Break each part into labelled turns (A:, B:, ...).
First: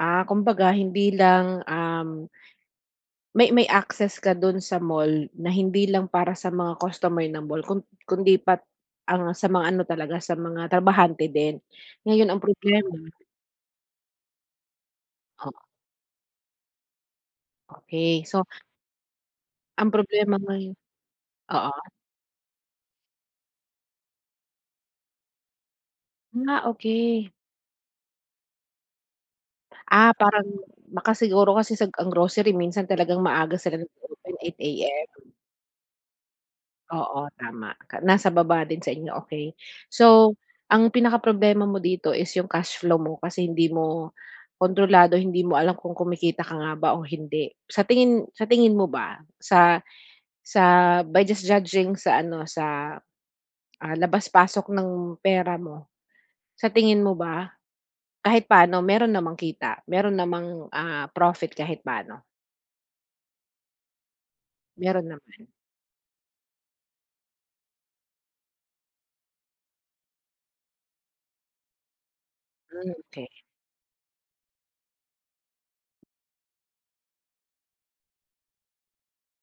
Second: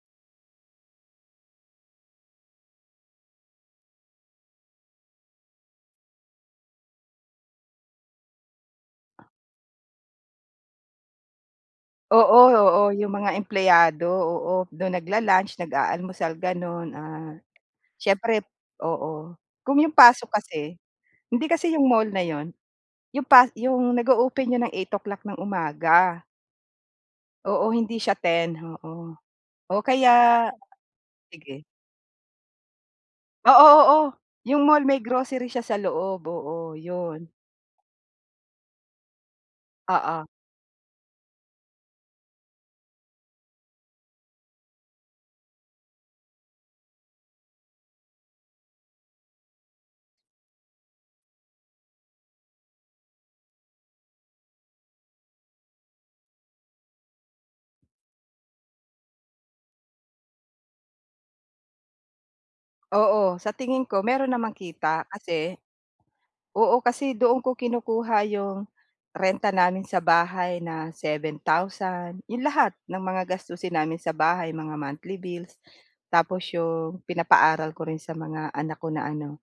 A: Ah, kumbaga, hindi lang, um, may may access ka dun sa mall na hindi lang para sa mga customer ng mall kun kundi pat ang sa mga ano talaga, sa mga trabahante din. Ngayon,
B: Oo,
A: ang
B: oo.
A: problema
B: 'Yong mga empleyado, oo. Do'n
A: Oh.
B: nagla-lunch, nag-aalmusal, gano'n. Ah,
A: Okey,
B: siyempre
A: so
B: oo. Kung
A: Ang
B: 'yong pasok
A: problema ngayon
B: kasi, hindi kasi
A: oo.
B: 'yong mall na 'yon, 'yong pa 'yong nag-o-open yun ng 8 o'clock ng umaga.
A: Ah, okey.
B: Oo, hindi siya 10, oo. Oh, kaya
A: Ah, parang baka siguro
B: sige.
A: kasi sa ang grocery minsan talagang
B: Oo,
A: maaga sila
B: oo.
A: nag-o-open, 8
B: 'Yong mall may
A: AM.
B: grocery siya sa loob, oo,
A: Oo,
B: 'yon.
A: tama ka nasa baba din sa inyo, okey.
B: Oo.
A: So, ang pinaka problema mo dito is yung cash flow mo kasi hindi mo kontrolado, hindi mo alam kung kumikita ka nga ba o hindi. Sa tingin sa tingin mo ba, sa sa by just judging sa ano, sa, ah, labas-pasok ng pera mo. Sa tingin mo ba, kahit paano meron namang kita? Meron namang, ah, profit kahit paano?
B: Oo. Sa tingin ko, meron namang kita
A: Meron naman.
B: kasi oo. Kasi doon ko kinukuha 'yong renta namin sa bahay na 7,000, 'yong lahat
A: Hmm,
B: ng mga
A: okey.
B: gastusin namin sa bahay, mga monthly bills. Tapos 'yong pinapaaral ko rin sa mga anak ko na ano,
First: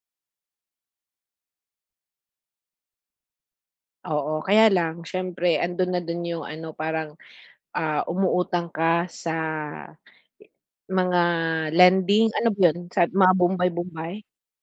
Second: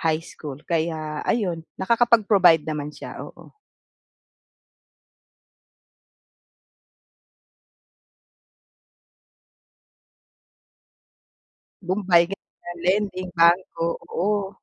B: high school. Kaya ayun, nakakapag-provide naman siya, oo.
A: Oo, kaya lang siyempre, andun na dun yung ano, parang, ah, umuutang ka sa mga
B: Bumbay,
A: lending. Ano ba
B: ganyan.
A: yun, sa
B: Lending,
A: mga bumbay,
B: bangko,
A: bumbay?
B: oo.